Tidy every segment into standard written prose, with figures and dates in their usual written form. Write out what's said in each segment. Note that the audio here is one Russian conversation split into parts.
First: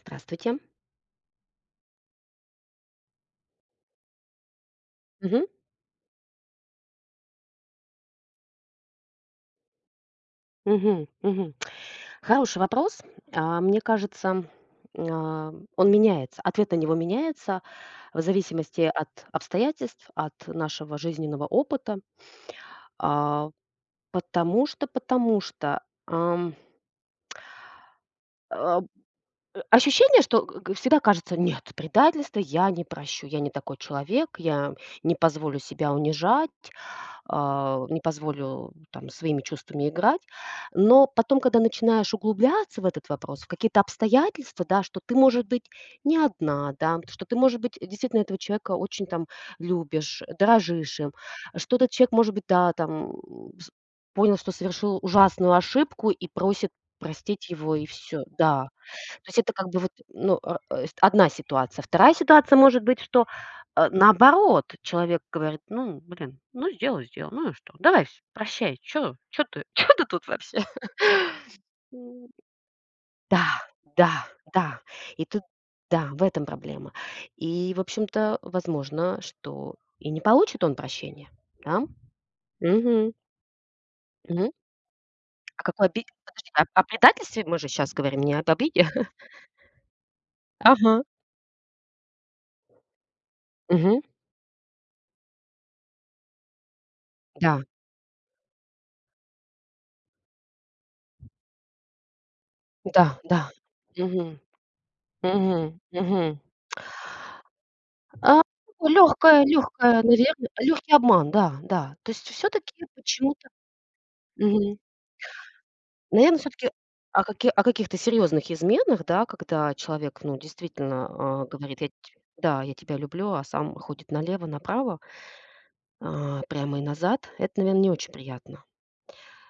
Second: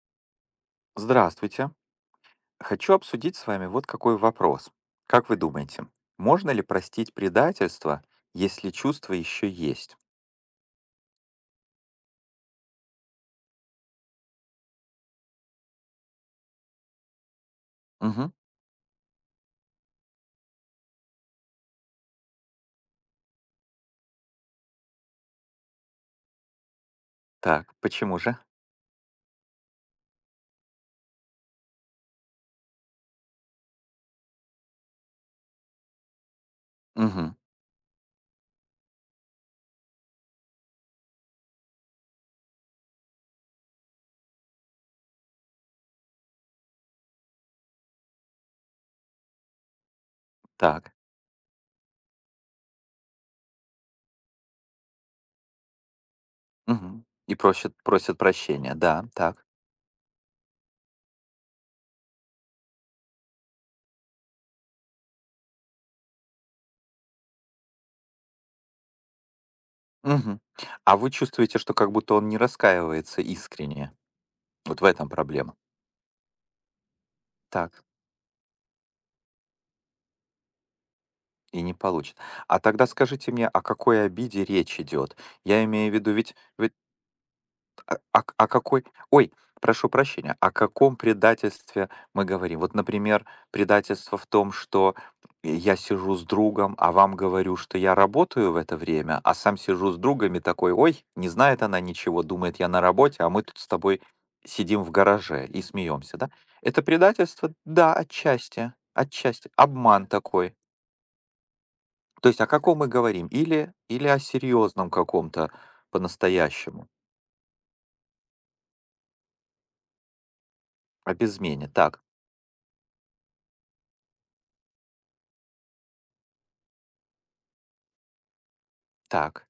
Здравствуйте. Здравствуйте. Хочу обсудить с вами вот какой вопрос. Как вы Мгм. думаете, можно ли простить предательство, если чувства еще есть? Мгм. Мгм. Хороший вопрос. Мне кажется, он меняется. Ответ на него меняется в Мгм. зависимости от обстоятельств, от нашего жизненного опыта. А, потому что, ам, Так, почему же? а, э, Ощущение, что г г всегда кажется: "Нет, предательства я не прощу, я не такой человек, я не позволю себя унижать". Мгм. А, не позволю там своими чувствами играть. Но потом, когда начинаешь углубляться в этот вопрос, в какие-то обстоятельства, да, что ты, может быть, не одна, да, что ты, может быть, действительно этого человека очень там любишь, Так. дорожишь им, что этот человек, может быть, да, там с- понял, что совершил ужасную ошибку и просит Мгм. И простить просят, его, и просят все, да. прощения, да, То есть так. это как бы вот, ну, а, э, с одна ситуация. Вторая ситуация может быть, что, наоборот, человек говорит: "Ну, блин, ну сделал, сделал, ну и что? Давай вс прощай, что чё ты чё ты тут Мгм. вообще?" А вы чувствуете, что как будто М, он не раскаивается да, искренне? да, да. Вот в этом И тут проблема. да, в этом проблема. И, в Так, общем-то, возможно, что и не получит он прощения, и не да? получит. А тогда Мгм, скажите мне, о какой обиде мгм. речь идет? О Я какой имею в обид виду, ведь, Подожди, о ведь о предательстве мы же сейчас А говорим, а не к об а какой обиде? ой, прошу прощения, о каком Ага. предательстве мы говорим? Вот, например, Мгм. предательство в том, что я сижу с другом, а вам говорю, Да. что я работаю в это время, а сам сижу с другом и такой: «Ой, не знает она ничего, думает, я на Да, работе, а мы да. тут с тобой Мгм. сидим в гараже и Мгм. смеемся», да? Мгм. Это предательство? Да, А, отчасти, отчасти. Обман Наверно, такой. лёгкий обман, да, да. То есть То есть о все каком таки мы говорим? почему-то Или о серьезном каком-то наверное, все таки по-настоящему, о каких-то серьезных изменах, да, когда человек, ну, об действительно, измене. говорит: "Я те Так, Да, я тебя люблю", а сам ходит налево, направо, прямо и назад. Это, наверное, не очень приятно. так.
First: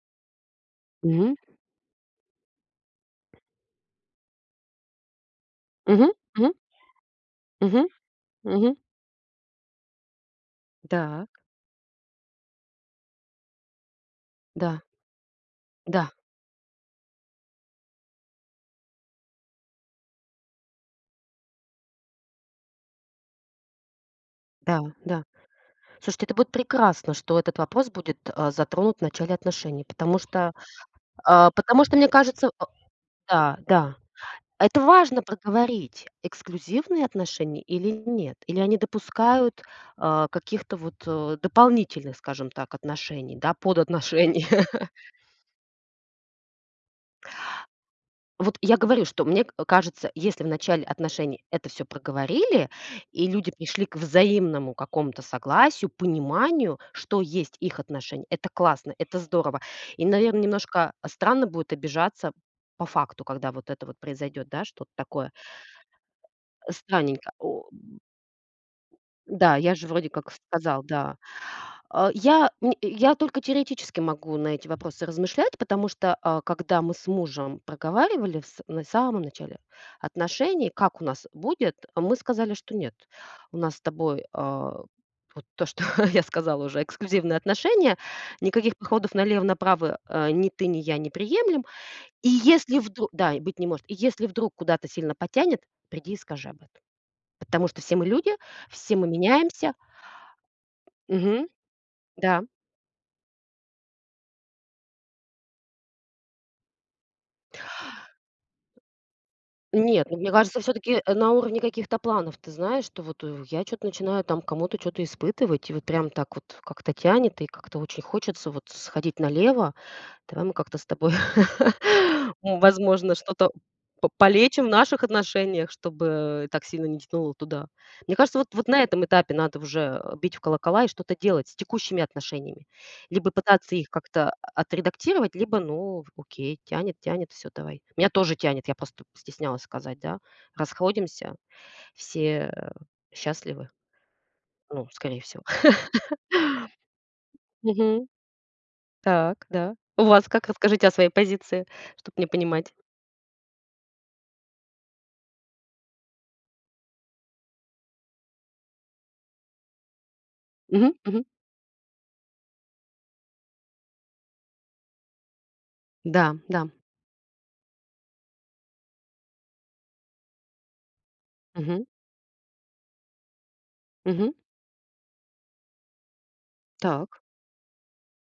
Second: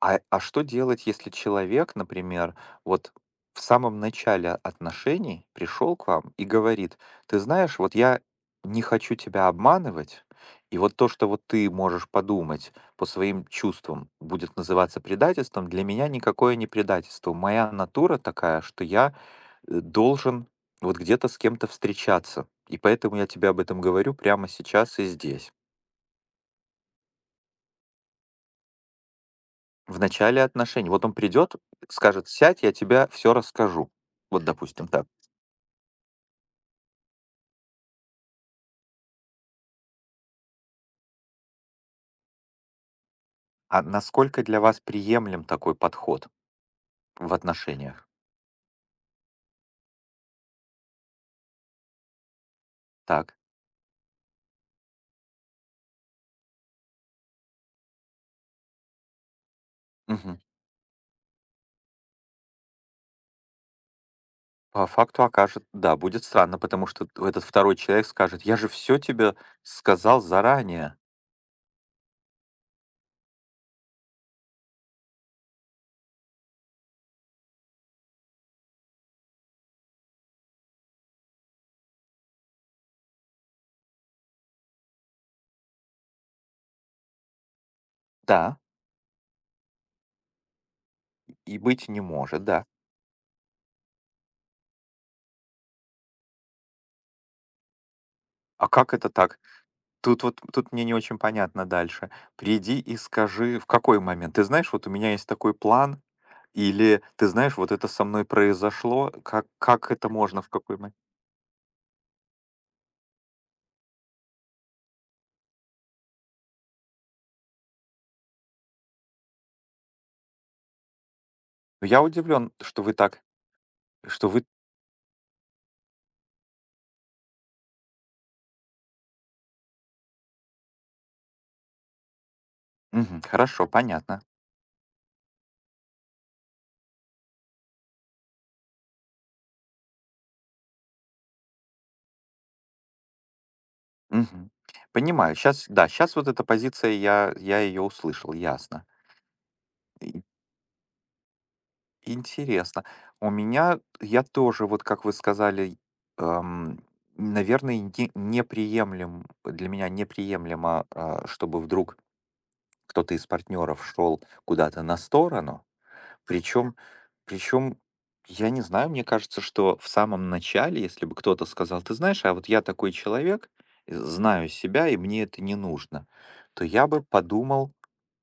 А, что делать, если Мгм. человек, например, вот в самом начале отношений пришел к Мгм. вам и Мгм. говорит: ты знаешь, Мгм. вот я Мгм. не хочу тебя обманывать, и вот то, что Так. вот ты можешь подумать по своим чувствам, будет Да. называться предательством, для меня Да. никакое не предательство. Моя натура такая, что я должен вот где-то с кем-то встречаться. И поэтому я тебе об этом говорю прямо Да. сейчас и Да. здесь. Слушайте, это будет прекрасно, что этот вопрос будет, затронут в начале отношений, В потому начале что, отношений. Вот он придет, потому что, мне скажет: кажется, «Сядь, я тебя все да, расскажу». да, Вот, это допустим, так. важно проговорить, эксклюзивные отношения или нет, или они допускают, каких-то вот, дополнительных, скажем так, отношений, да, А насколько подотношений. для вас приемлем такой подход в отношениях? Вот я говорю, что мне к кажется, если в начале отношений это все проговорили, и Так. люди пришли к взаимному какому-то согласию, пониманию, что есть их отношения, это классно, это здорово. И, Мгм. наверное, немножко странно будет обижаться по факту, когда вот это вот произойдет, да, По что-то факту такое окажет, да, будет странно, потому что т странненько. этот второй человек скажет: «Я же все тебе Да, я же вроде сказал как сказал, заранее». да. Я только теоретически могу на эти вопросы размышлять, потому что, когда мы с мужем проговаривали в с на самом начале отношений, как у нас будет, а мы сказали, что нет, у нас с тобой, вот то, что я сказала уже, эксклюзивные отношения, Да, никаких походов налево-направо, ни ты, ни я не и приемлем. быть не И может, да. если вдруг, да, и быть не может. И если вдруг куда-то сильно потянет, приди и скажи об этом. Потому что все мы люди, А как все мы это так? меняемся. Тут мне не очень Мгм. понятно дальше. Да. Приди и скажи, в какой момент. Ты знаешь, вот у меня есть такой план, или ты знаешь, вот это со мной произошло, как Нет, это ну, мне можно, в кажется, все какой момент. таки на уровне каких-то планов, ты знаешь, что вот, я что то начинаю там кому-то что то испытывать, и вот прям так вот как-то тянет, и как-то очень хочется вот сходить налево. Давай мы как-то с тобой, Ну, я удивлен, что вы возможно, так, что-то по что вы... полечим в наших отношениях, чтобы так сильно не тянуло туда. Мне кажется, вот вот на этом этапе надо уже, бить в колокола и что-то делать с текущими отношениями. Мгм, Либо хорошо, пытаться их понятно. как-то отредактировать, либо, ну, окей, тянет, тянет, все, давай. Меня тоже тянет, я просто стеснялась сказать, да. Расходимся, все, счастливы, Мгм. ну, скорее Понимаю. всего. Сейчас, да, сейчас вот эта позиция, я ее Мгм. услышал, ясно. Так, да. У вас как? Расскажите о своей позиции, чтобы мне понимать. Интересно. У меня, я тоже, вот как вы сказали, эм, наверное, неприемлем, для меня неприемлемо, Мгм, мгм. Чтобы вдруг кто-то из партнеров шел куда-то на сторону. Да, да. Причем, причем, я не знаю, мне кажется, что в самом начале, если бы кто-то сказал: Мгм, ты знаешь, а вот я такой человек, мгм. знаю себя, и мне это не нужно, то я бы Так. подумал.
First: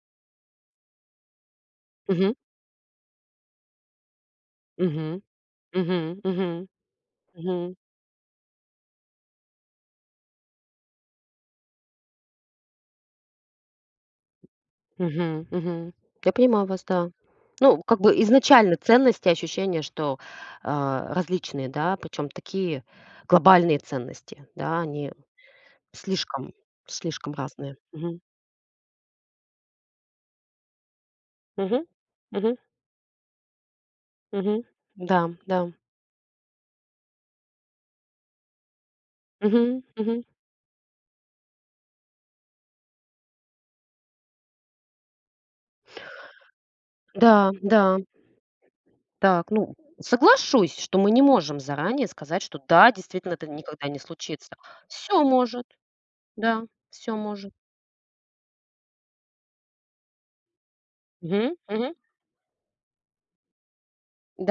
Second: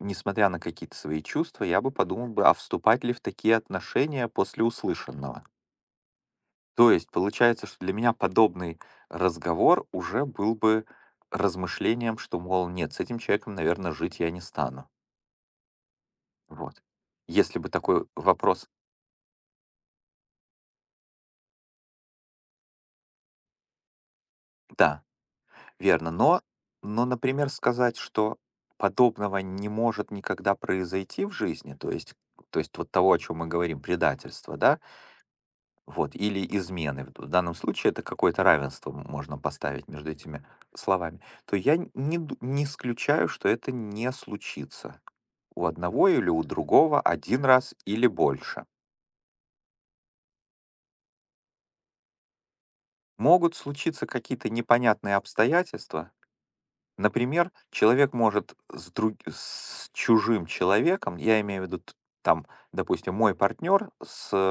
Несмотря на какие-то свои чувства, я бы подумал Мгм, бы, а вступать ли в такие отношения после мгм, услышанного. мгм, мгм, То есть получается, мгм, что для меня подобный разговор уже был бы размышлением, что, мол, нет, с этим человеком, наверное, жить я не стану. мгм, мгм. Я понимаю Вот. вас, да. Если бы Ну, как такой бы вопрос... изначально ценности, ощущение, что, различные, да, причем такие глобальные ценности, да, Да, они верно. Но, слишком но, слишком например, разные. сказать, Мгм, что подобного не может никогда произойти в жизни, мгм, мгм, то есть вот того, о чем мы говорим, предательство, мгм. да. Да, да. Вот, или измены. В данном случае это какое-то равенство можно Мгм, поставить между мгм. этими словами. То я не исключаю, что это не случится у одного или у другого один Да, раз да. или больше. Так, ну, соглашусь, что мы не можем заранее сказать, что да, действительно, это Могут никогда не случиться какие-то случится. непонятные Все может, обстоятельства. да, все Например, может. человек может с чужим человеком, я Мгм, имею в виду, т мгм. там, допустим, мой партнер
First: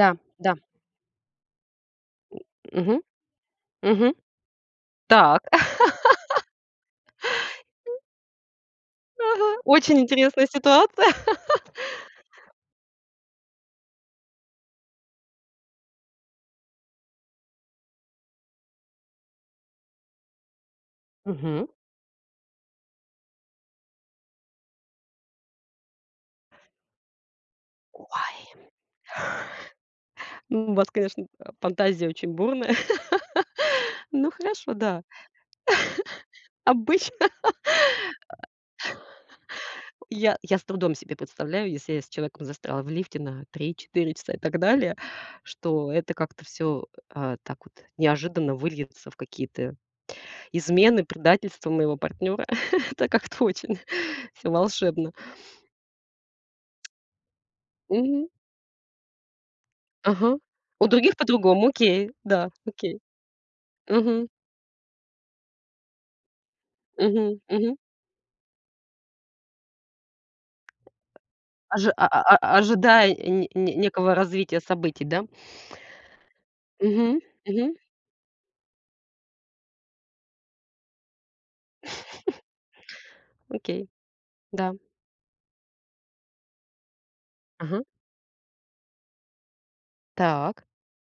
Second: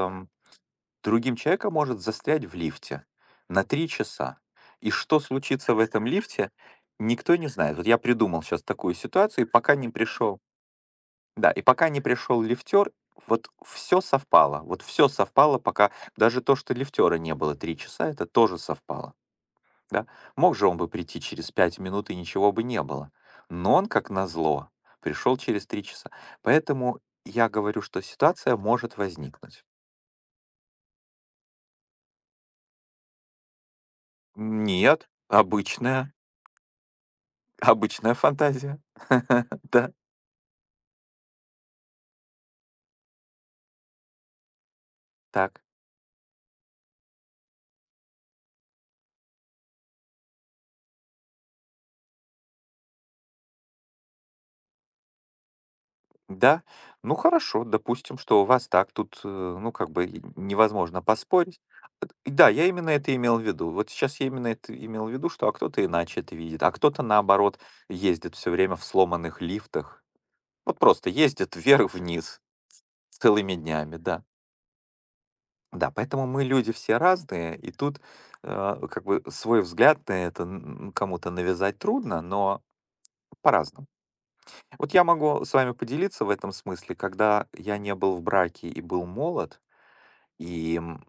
Да, да. другим человеком может застрять в Мгм, лифте на три мгм. часа. И что Так. случится в этом лифте, никто не знает. Вот я придумал сейчас такую ситуацию, и Ага. пока не Очень пришел, интересная ситуация. да, и пока не пришел лифтер, вот все совпало, пока даже то, что лифтера не было 3 часа, это тоже совпало. Да? Мог же он бы прийти через Мгм. 5 минут, и ничего бы не было. Но он, как назло, пришел через 3 часа. Поэтому я говорю, что Ой. ситуация может возникнуть. Ну, у вас, конечно, фантазия очень бурная. Ну, хорошо, да. Нет, обычная. Обычно. Обычная фантазия. Да, Я с трудом себе представляю, если я с человеком застряла в лифте на 3-4 часа и так далее, так, что это как-то все так вот неожиданно выльется в какие-то измены, предательства моего партнера. Это как-то очень все волшебно. да. Ну хорошо, допустим, Мгм. что у вас так, тут, ну, как бы и Ага. У невозможно других поспорить. по-другому, Э, окей, и да, да, я именно окей. это имел в виду. Вот сейчас я Мгм, именно это имел в виду, что а кто-то иначе это видит, а кто-то, мгм, наоборот, мгм. ездит все время в сломанных лифтах. Вот просто ездит Ожи вверх-вниз а ожидая не целыми не днями, некого да. развития событий, да? Да, поэтому мы люди все Мгм, разные, мгм, и тут, как бы свой взгляд на это н кому-то навязать трудно, но по-разному. окей, да. Вот я могу с вами поделиться в этом смысле. Когда я Ага. не был в браке и был молод, Так, и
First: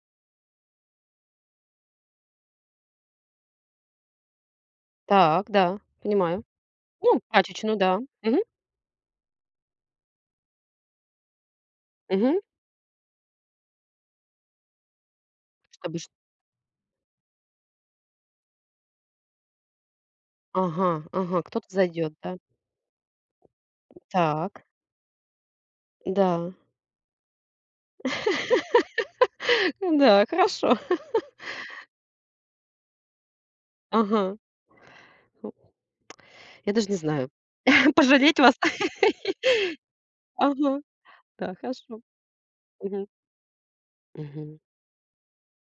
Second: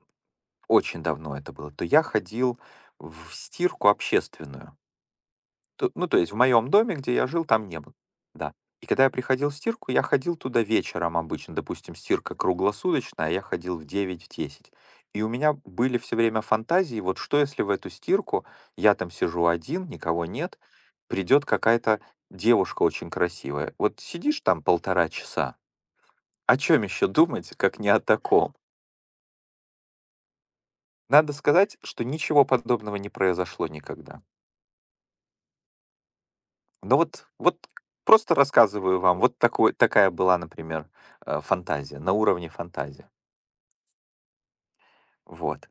очень давно это было, то я ходил в стирку общественную. так, да, То ну, то есть в понимаю. моем доме, где Ну, я жил, там прачечную, не было. да. Мгм, Да. И когда я приходил в стирку, я ходил туда вечером обычно. Допустим, стирка мгм. круглосуточная, а я ходил в девять, в 10. И у меня были Чтобы ш все время фантазии, вот: что если в эту стирку, я там сижу один, никого нет, Ага, ага, придет кто-то какая-то зайдет, да. девушка очень красивая. Вот сидишь там Так, полтора часа, да. о чем еще думать, как не о таком? Да, хорошо. Надо сказать, что ничего подобного не произошло никогда. Ага. Ну, я даже не Ну вот, знаю, вот просто пожалеть вас. рассказываю вам, вот такая была, Ага, например, да, фантазия, хорошо. на уровне Мгм, фантазии. мгм. Вот.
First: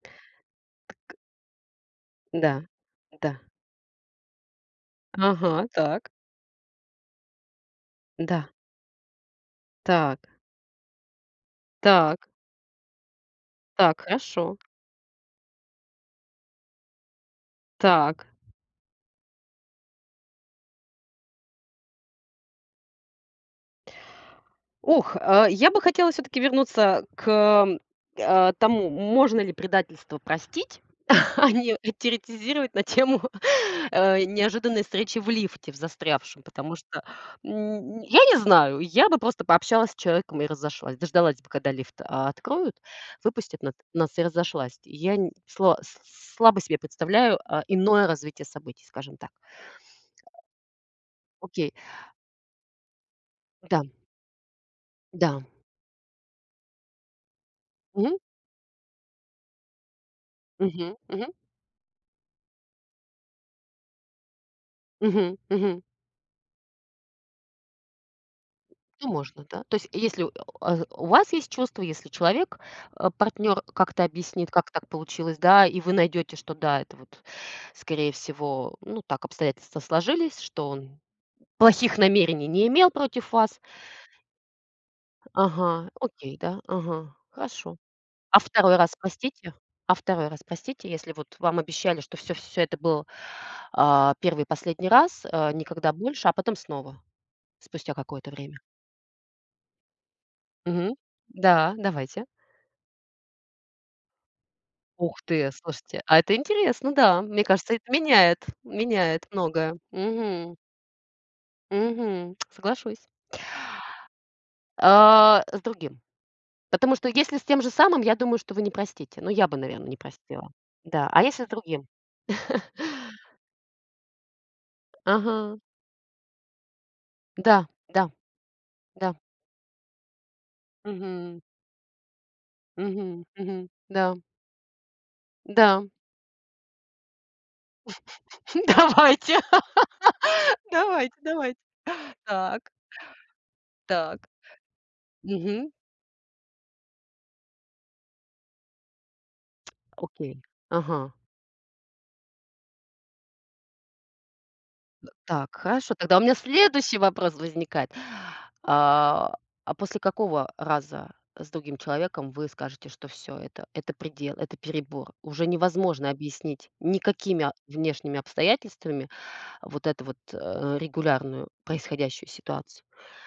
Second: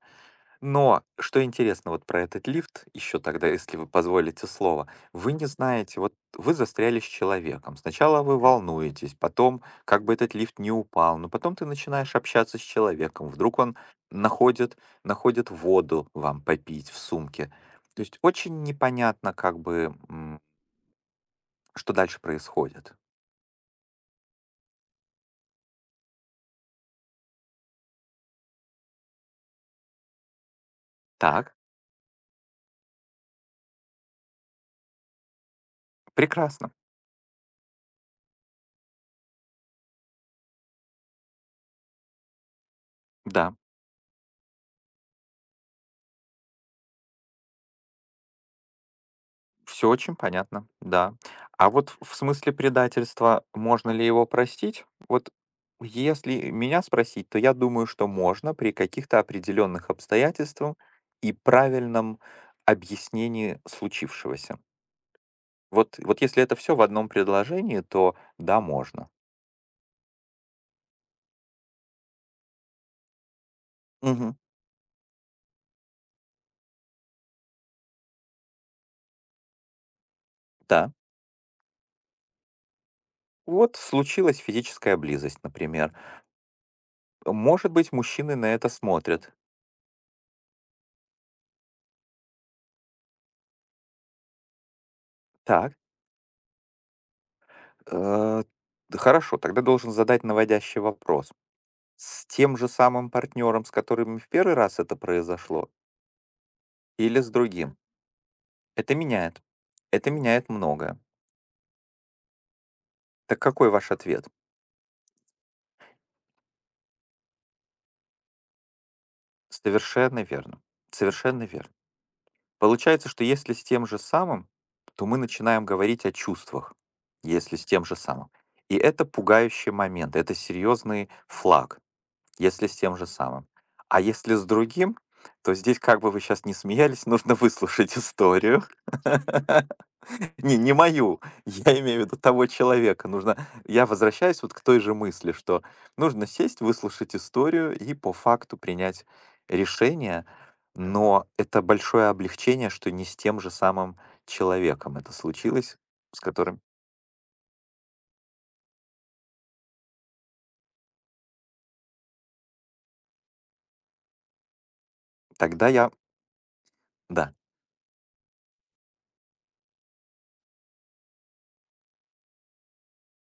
Но что интересно вот про этот Да, лифт, еще да. тогда, если вы позволите слово: вы не Ага, знаете, так. вот вы застряли с человеком. Сначала вы Да, волнуетесь, потом, как бы так, этот лифт не упал, но потом ты начинаешь так, общаться с человеком, вдруг он так, хорошо. находит, находит воду вам попить в сумке. То есть Так. очень непонятно, как бы, что дальше происходит. Ох, я бы хотела все таки вернуться к, тому, можно ли предательство простить, а Так, не теоретизировать на тему, неожиданной встречи в лифте в застрявшем. прекрасно. Потому что, я не знаю, я бы просто пообщалась с человеком и разошлась. Дождалась бы, когда лифт, откроют, Да, выпустят нат нас и разошлась. Я н сло с слабо себе представляю, иное развитие событий, скажем так. все очень понятно, да. А Окей, вот в смысле предательства, да, можно ли его простить? Вот да. если меня спросить, то я думаю, что Мгм, можно при каких-то определенных обстоятельствах мгм, мгм, и правильном объяснении случившегося. мгм, мгм. Вот, если это все в одном предложении, то да, Ну, можно. можно, да. То есть, если у вас есть чувство, если человек, партнер как-то Мгм. объяснит, как так получилось, да, и вы найдете, что да, это вот, скорее всего, ну, так обстоятельства сложились, что Да. он плохих намерений не имел против вас. Вот случилась физическая близость, Ага, например. окей, да, ага, Может хорошо. быть, мужчины А на это второй раз смотрят. простите? А второй раз простите, если вот вам обещали, что все это был, 1 и последний раз, Так, никогда больше, а потом снова, спустя какое-то э, время? хорошо, тогда должен задать наводящий Мгм. вопрос. Да, давайте. С тем же самым партнером, с которым в первый раз это Ух ты, произошло, слушайте, а это интересно, да. или с Мне кажется, другим? это меняет Это меняет меняет. многое. Это меняет Мгм, многое. мгм, соглашусь. Так какой ваш ответ? С другим. Потому что если с тем же самым, я думаю, что вы не простите. Ну, я бы, наверное, не Совершенно простила. верно. Да, а Совершенно если с верно. другим? Получается, что если с тем же самым, то мы Ага, начинаем говорить о чувствах, если с да, тем же да, самым. И это да. пугающий момент, это серьезный Мгм, флаг, если с тем же мгм, самым. мгм. А Да, если с другим, то здесь, да. как бы вы сейчас не смеялись, нужно выслушать историю. Давайте, Не, не давайте, мою. давайте. Я имею в виду того Так, человека. Нужно... Я так. возвращаюсь вот к той же мысли, что Мгм. нужно сесть, выслушать историю и по факту принять решение, Окей. Ага. но это большое облегчение, что не с тем же самым человеком это Так, случилось, хорошо. Тогда у с меня которым... следующий вопрос возникает. А, После какого раза с другим человеком вы скажете, что все это предел, это перебор? Уже Тогда я... невозможно объяснить Да. никакими внешними обстоятельствами вот эту вот, регулярную происходящую ситуацию.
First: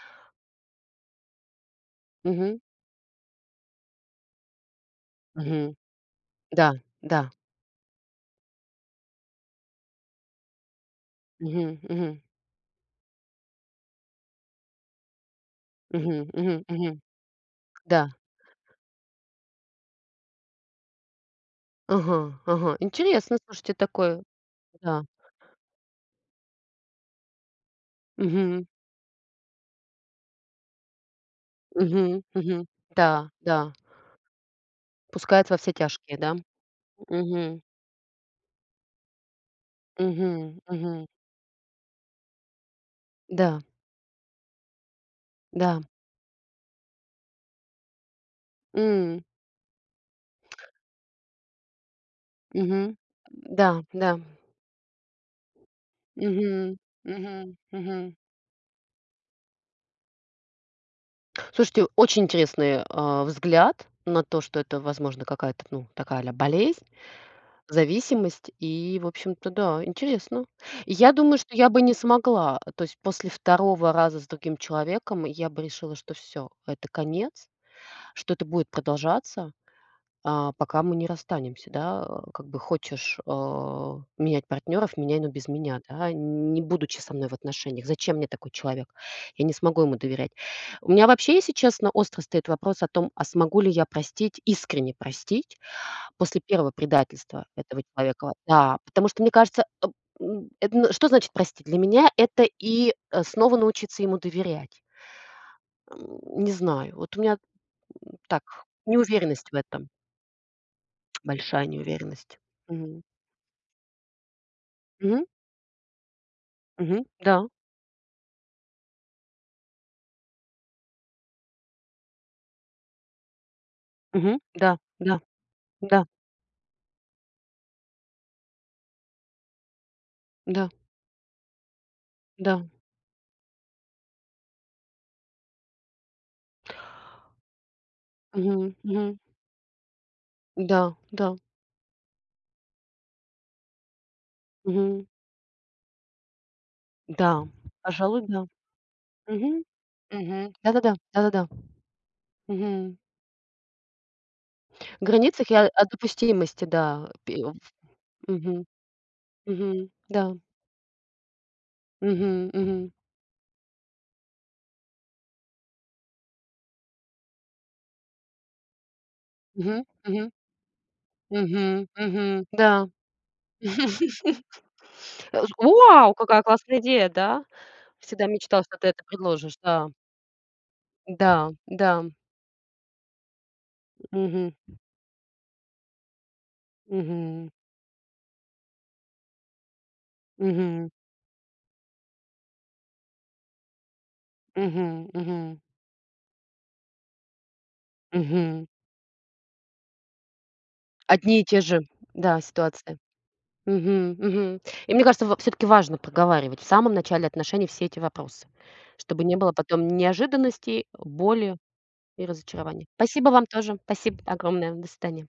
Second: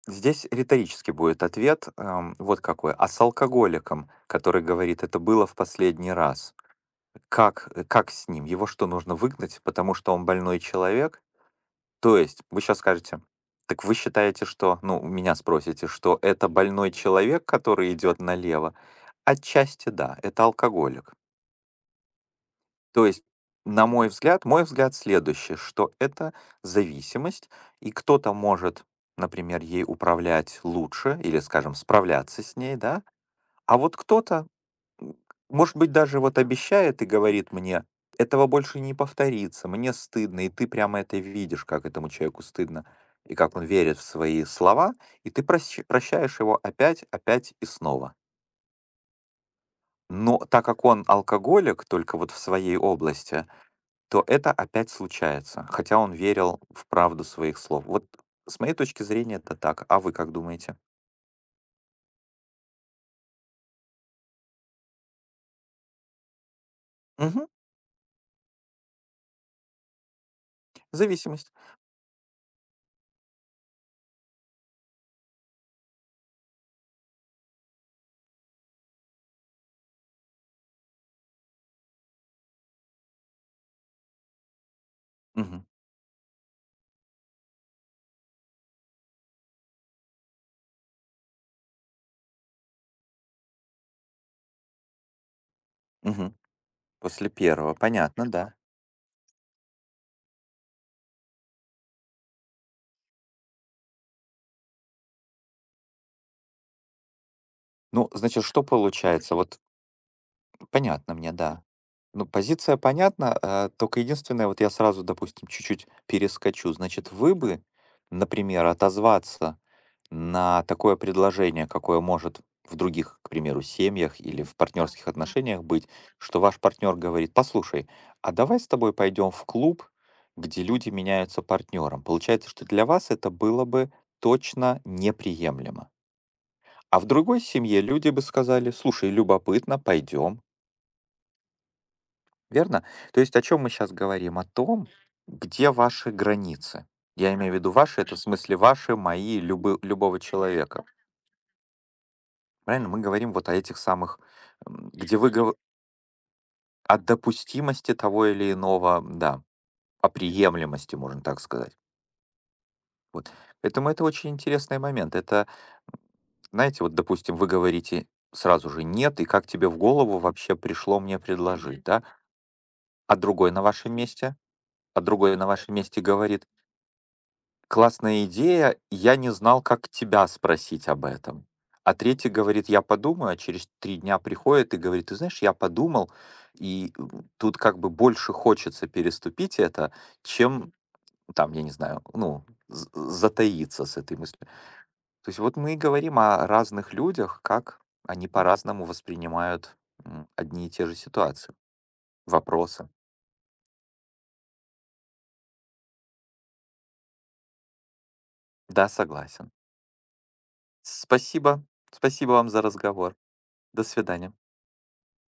Здесь риторически будет ответ, Мгм, вот какой. А с алкоголиком, который говорит, это было в мгм. последний раз, Да, да. как с ним? Его что, нужно выгнать, потому что он больной человек? Мгм, То мгм, есть вы сейчас скажете: «Так вы считаете, что...», ну, у меня спросите, мгм, что это мгм, больной мгм. человек, который Да. идет налево? Отчасти да, это алкоголик. Ага, ага. То есть, Интересно, слушайте, на такое. Мой взгляд Да. следующий, что это зависимость, и кто-то Мгм, может, например, ей управлять лучше или, скажем, мгм, справляться с мгм. ней, да, Да, да. а вот кто-то, М, Пускает во все может быть, тяжкие, даже да? вот обещает и говорит Мгм. мне: «Этого больше не повторится, мне Мгм. стыдно». И ты Мгм. прямо это видишь, как этому человеку стыдно, и как Да, он верит в свои слова, и ты да. Прощаешь его опять, опять и снова. М. Но так как он алкоголик, только вот в своей Мгм. области, Да, да. то это опять случается, хотя он верил Мгм. в правду Мгм. своих слов. Вот Мгм. с моей точки зрения это так. А вы как думаете? Слушайте, очень интересный, взгляд на то, что это, возможно, какая-то, ну, такая а-ля болезнь, Мгм. зависимость. И, в общем-то, да, интересно. Я думаю, Зависимость. что я бы не смогла. То есть после второго раза с другим человеком я бы решила, что все, это конец, что это будет продолжаться. А, пока мы не расстанемся, да, как бы хочешь, менять партнеров, меняй, но без Мгм. меня, да, не будучи со мной в отношениях. Зачем мне такой человек? Я не смогу ему доверять. У меня вообще, если честно, остро стоит вопрос о том, а смогу ли я простить, искренне простить Мгм. после первого После предательства первого этого Понятно, человека. да. Да, потому что, мне кажется, это что значит простить? Для меня это и снова научиться ему доверять. Не знаю, вот у меня Ну, так, значит, что получается? неуверенность в Вот. этом. Понятно мне, да. Большая Ну, неуверенность. позиция Мгм. понятна, только единственное, вот я сразу, Мгм. допустим, чуть-чуть перескочу. Мгм. Значит, вы Да. бы, например, отозваться на такое предложение, какое может в других, к примеру, семьях Мгм. или в Да. партнерских Да. отношениях быть, Да. что ваш партнер говорит: послушай, а давай с тобой пойдем в клуб, где Да. люди меняются партнером. Получается, Да. что для вас это было бы точно неприемлемо. А в другой семье люди бы сказали: Мгм. слушай, Мгм. любопытно, пойдем. Да. Да. Верно? То есть о чем мы сейчас говорим? О том, Мгм. где ваши границы. Я Да. имею в виду ваши, это в Пожалуй, да. смысле ваши, мои, Мгм. любого Мгм. человека. Да-да-да. Да-да-да. Правильно? Мгм. Мы говорим вот о этих самых, В где вы границах говорите я о допустимости, о да. Пе в допустимости того или Мгм. иного, да, Мгм. о Да. приемлемости, можно так сказать. Мгм. Мгм. Вот. Поэтому это очень интересный момент. Это, м, знаете, вот, допустим, вы говорите сразу же «нет», и как тебе в Мгм. голову Мгм. вообще пришло мне предложить, Мгм. да? Мгм. Да. А другой на вашем месте, а другой Э, на ж вашем месте Вау, какая говорит: классная идея, да? «Классная Всегда мечтал, что идея, ты это я не предложишь. знал, Да. как тебя спросить об этом». Да. Да. А третий говорит: я подумаю, а через три дня Мгм, приходит и говорит: ты знаешь, я подумал, и мгм, тут как бы больше хочется переступить это, чем мгм, там, я не знаю, ну, затаиться с этой мыслью. мгм, То есть мгм, вот мы и говорим о разных людях, как они мгм. по-разному воспринимают одни и те же Одни и ситуации, те же, да, вопросы. ситуации. Мгм, мгм. И мне кажется, все таки важно проговаривать в самом начале отношений все эти вопросы, Да, чтобы не было согласен. потом неожиданностей, боли Спасибо. и Спасибо вам за разочарования. разговор. Спасибо вам тоже. До Спасибо свидания. огромное. До свидания.